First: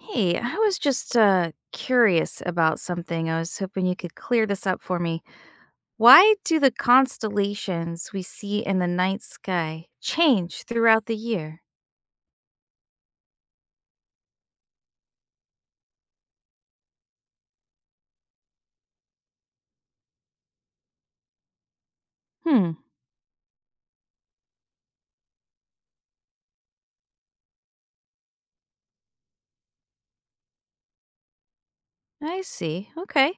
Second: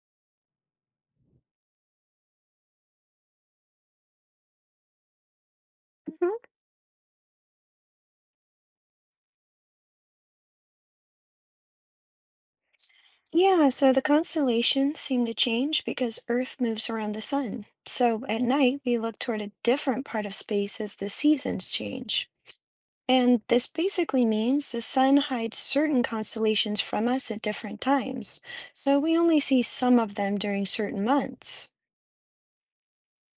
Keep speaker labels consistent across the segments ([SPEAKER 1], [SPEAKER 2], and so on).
[SPEAKER 1] Hey, I was just curious about something. I was hoping you could clear this up for me. Why
[SPEAKER 2] Mhm.
[SPEAKER 1] do the constellations we see in the night sky change throughout the year?
[SPEAKER 2] Yeah, so the constellations seem to change because Earth moves around the sun. So at night, we look toward a different part of space as the seasons change.
[SPEAKER 1] Hmm,
[SPEAKER 2] And this basically means the sun hides certain constellations from us at different times. So we only see some of them during certain months.
[SPEAKER 1] I see. Okay.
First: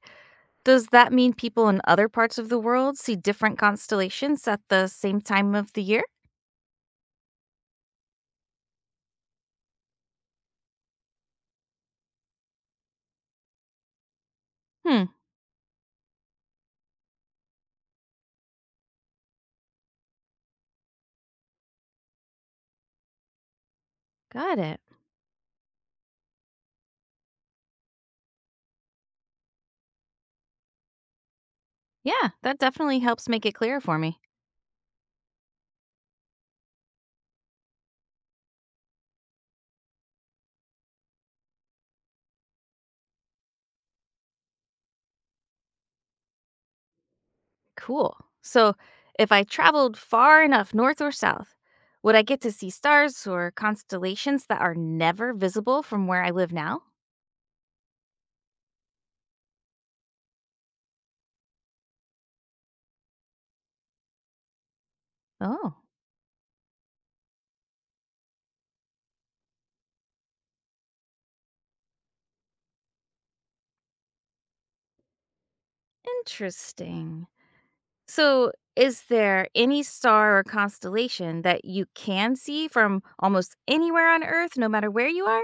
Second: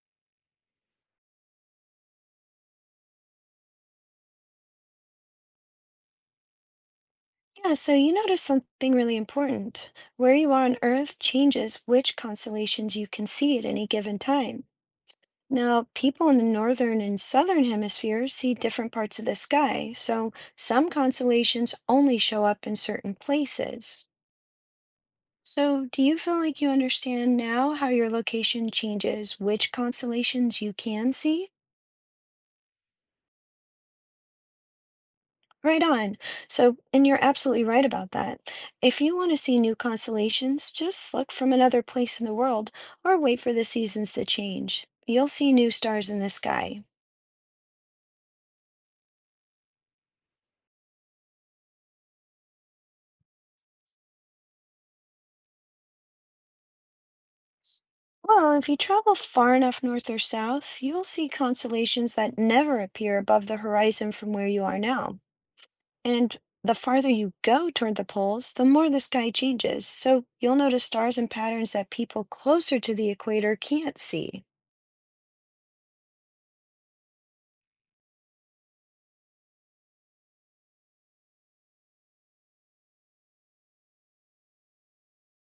[SPEAKER 1] Does that mean people in other parts of the world see different constellations at the same time of the year?
[SPEAKER 2] Yeah, so you notice something really important. Where you are on Earth changes which constellations you can see at any given time.
[SPEAKER 1] Hmm,
[SPEAKER 2] Now, people in the northern and southern hemispheres see different parts of the sky, so some constellations only show up in certain places.
[SPEAKER 1] got it.
[SPEAKER 2] So, do you feel like you understand now how your location changes which constellations you can see?
[SPEAKER 1] Yeah, that definitely helps make it clear for me.
[SPEAKER 2] Right on. So, and you're absolutely right about that. If you want to see new constellations, just look from another place in the world or wait for the seasons to change. You'll see new stars in the sky.
[SPEAKER 1] Cool. So, if I traveled far enough north or south, would I get to see stars or constellations that are never visible from where I live now?
[SPEAKER 2] Well, if you travel far enough north or south, you'll see constellations that never appear above the horizon from where you are now.
[SPEAKER 1] Oh,
[SPEAKER 2] And the farther you go toward the poles, the more the sky changes. So you'll notice stars and patterns that people closer to the equator can't see.
[SPEAKER 1] interesting. So, is there any star or constellation that you can see from almost anywhere on Earth, no matter where you are?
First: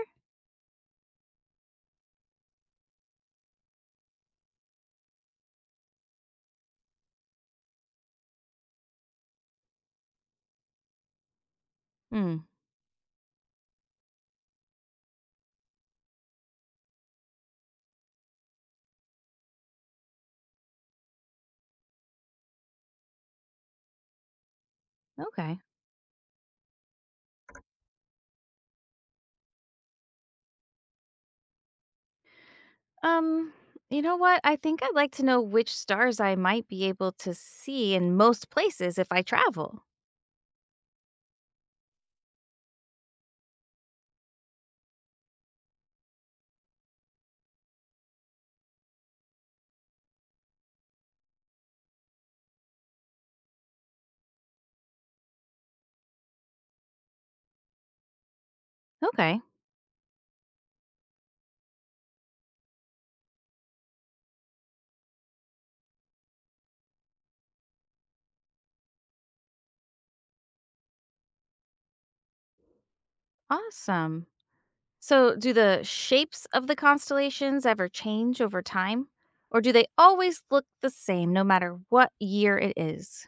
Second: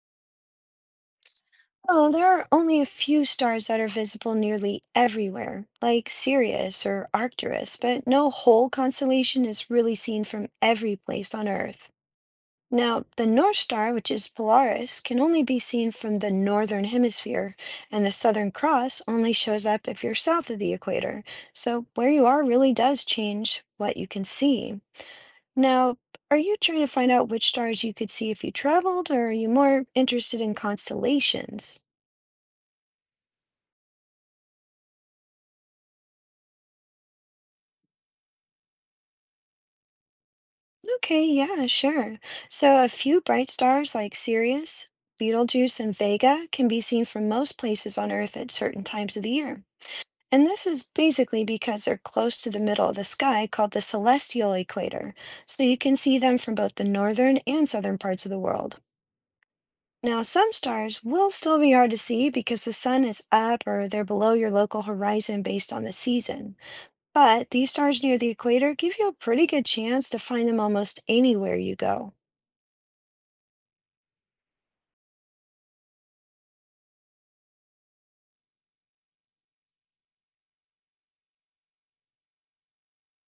[SPEAKER 2] Oh, there are only a few stars that are visible nearly everywhere, like Sirius or Arcturus, but no whole constellation is really seen from every place on Earth.
[SPEAKER 1] Hmm.
[SPEAKER 2] Now, the North Star, which is Polaris, can only be seen from the northern hemisphere, and the Southern Cross only shows up if you're south of the equator. So, where you are really does change what you can see.
[SPEAKER 1] Okay.
[SPEAKER 2] Now, are you trying to find out which stars you could see if you traveled, or are you more interested in constellations?
[SPEAKER 1] Um, you know what? I think I'd like to know which stars I might be able to see in most places if I travel.
[SPEAKER 2] Okay, yeah, sure. So, a few bright stars like Sirius, Betelgeuse, and Vega can be seen from most places on Earth at certain times of the year. And this is basically because they're close to the middle of the sky called the celestial equator, so you can see them from both the northern and southern parts of the world.
[SPEAKER 1] Okay.
[SPEAKER 2] Now, some stars will still be hard to see because the sun is up or they're below your local horizon based on the season. But these stars near the equator give you a pretty good chance to find them almost anywhere you go.
[SPEAKER 1] Awesome. So, do the shapes of the constellations ever change over time? Or do they always look the same no matter what year it is?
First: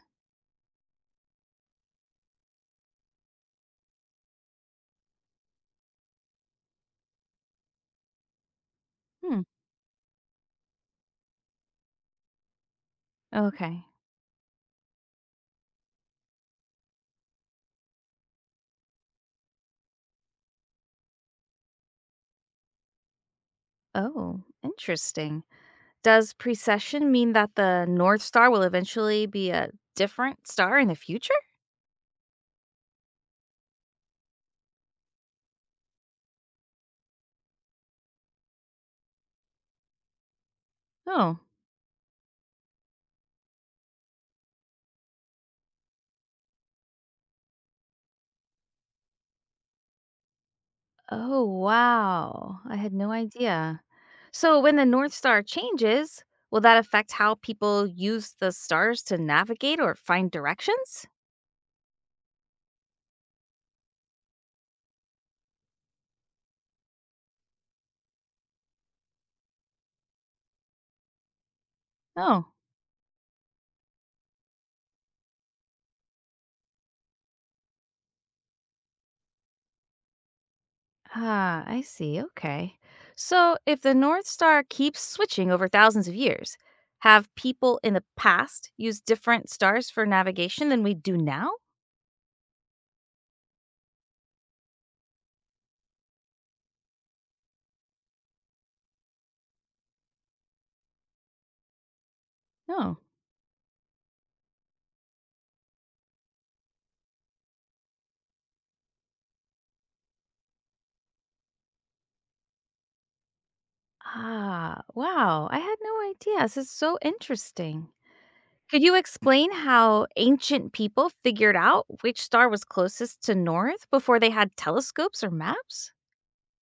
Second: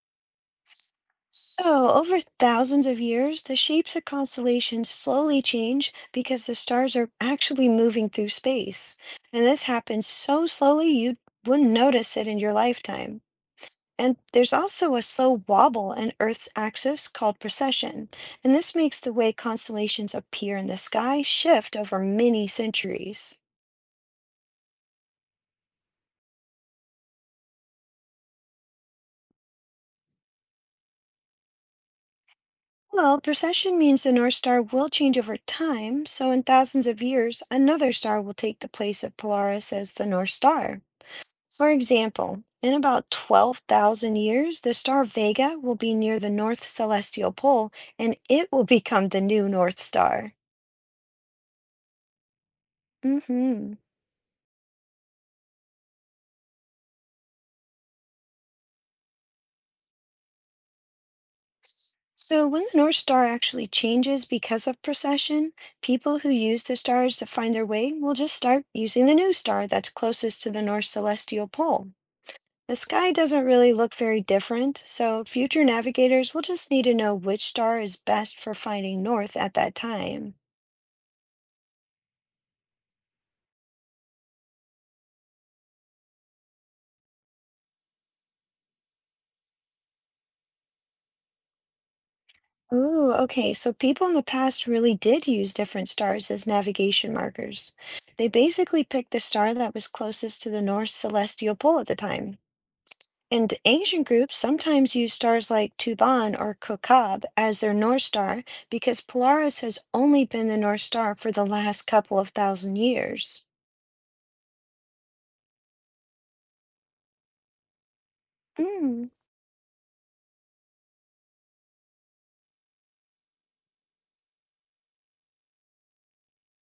[SPEAKER 2] So, over thousands of years, the shapes of constellations slowly change because the stars are actually moving through space.
[SPEAKER 1] Hmm.
[SPEAKER 2] And this happens so slowly you wouldn't notice it in your lifetime.
[SPEAKER 1] Okay.
[SPEAKER 2] And there's also a slow wobble in Earth's axis called precession. And this makes the way constellations appear in the sky shift over many centuries.
[SPEAKER 1] Oh, interesting. Does precession mean that the North Star will eventually be a different star in the future?
[SPEAKER 2] Well, precession means the North Star will change over time, so in thousands of years, another star will take the place of Polaris as the North Star.
[SPEAKER 1] Oh.
[SPEAKER 2] For example, in about 12,000 years, the star Vega will be near the North Celestial Pole and it will become the new North Star.
[SPEAKER 1] Oh, wow. I had no
[SPEAKER 2] Hmm.
[SPEAKER 1] idea. So, when the North Star changes, will that affect how people use the stars to navigate or find directions?
[SPEAKER 2] So, when the North Star actually changes because of precession, people who use the stars to find their way will just start using the new star that's closest to the North Celestial Pole.
[SPEAKER 1] Oh.
[SPEAKER 2] The sky doesn't really look very different, so future navigators will just need to know which star is best for finding north at that time.
[SPEAKER 1] Ah, I see. Okay. So, if the North Star keeps switching over thousands of years, have people in the past used different stars for navigation than we do now?
[SPEAKER 2] Ooh, okay. So people in the past really did use different stars as navigation markers. They basically picked the star that was closest to the North celestial pole at the time.
[SPEAKER 1] No.
[SPEAKER 2] And ancient groups sometimes used stars like Tuban or Kokab as their North Star because Polaris has only been the North Star for the last couple of thousand years.
[SPEAKER 1] Ah, wow. I had no idea. This is so interesting. Could you
[SPEAKER 2] Mm.
[SPEAKER 1] explain how ancient people figured out which star was closest to north before they had telescopes or maps?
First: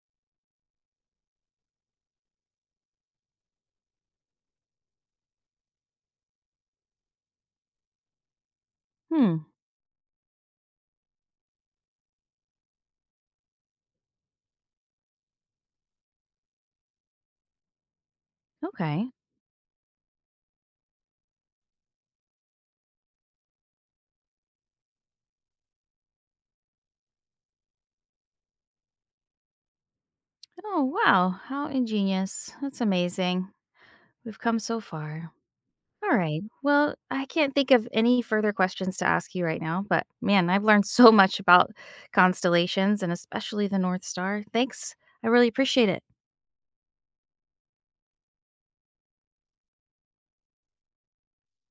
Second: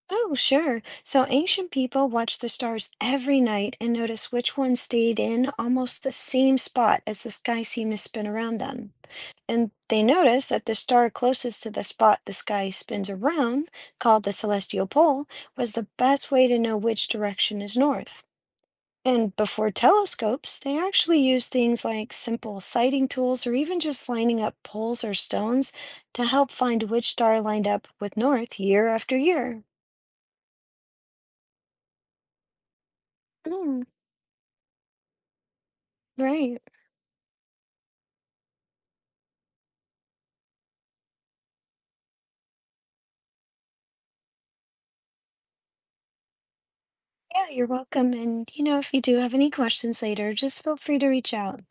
[SPEAKER 2] Oh, sure. So ancient people watched the stars every night and noticed which one stayed in almost the same spot as the sky seemed to spin around them.
[SPEAKER 1] Hmm.
[SPEAKER 2] And they notice that the star closest to the spot the sky spins around, called the celestial pole, was the best way to know which direction is north.
[SPEAKER 1] Okay.
[SPEAKER 2] And before telescopes, they actually used things like simple sighting tools or even just lining up poles or stones to help find which star lined up with north year after year.
[SPEAKER 1] Oh, wow. How ingenious. That's amazing.
[SPEAKER 2] Mm,
[SPEAKER 1] We've come so far. All right.
[SPEAKER 2] right.
[SPEAKER 1] Well, I can't think of any further questions to ask you right now, but man, I've learned so much about constellations and especially the North Star. Thanks. I really appreciate it.
[SPEAKER 2] Yeah, you're welcome. And, you know, if you do have any questions later, just feel free to reach out.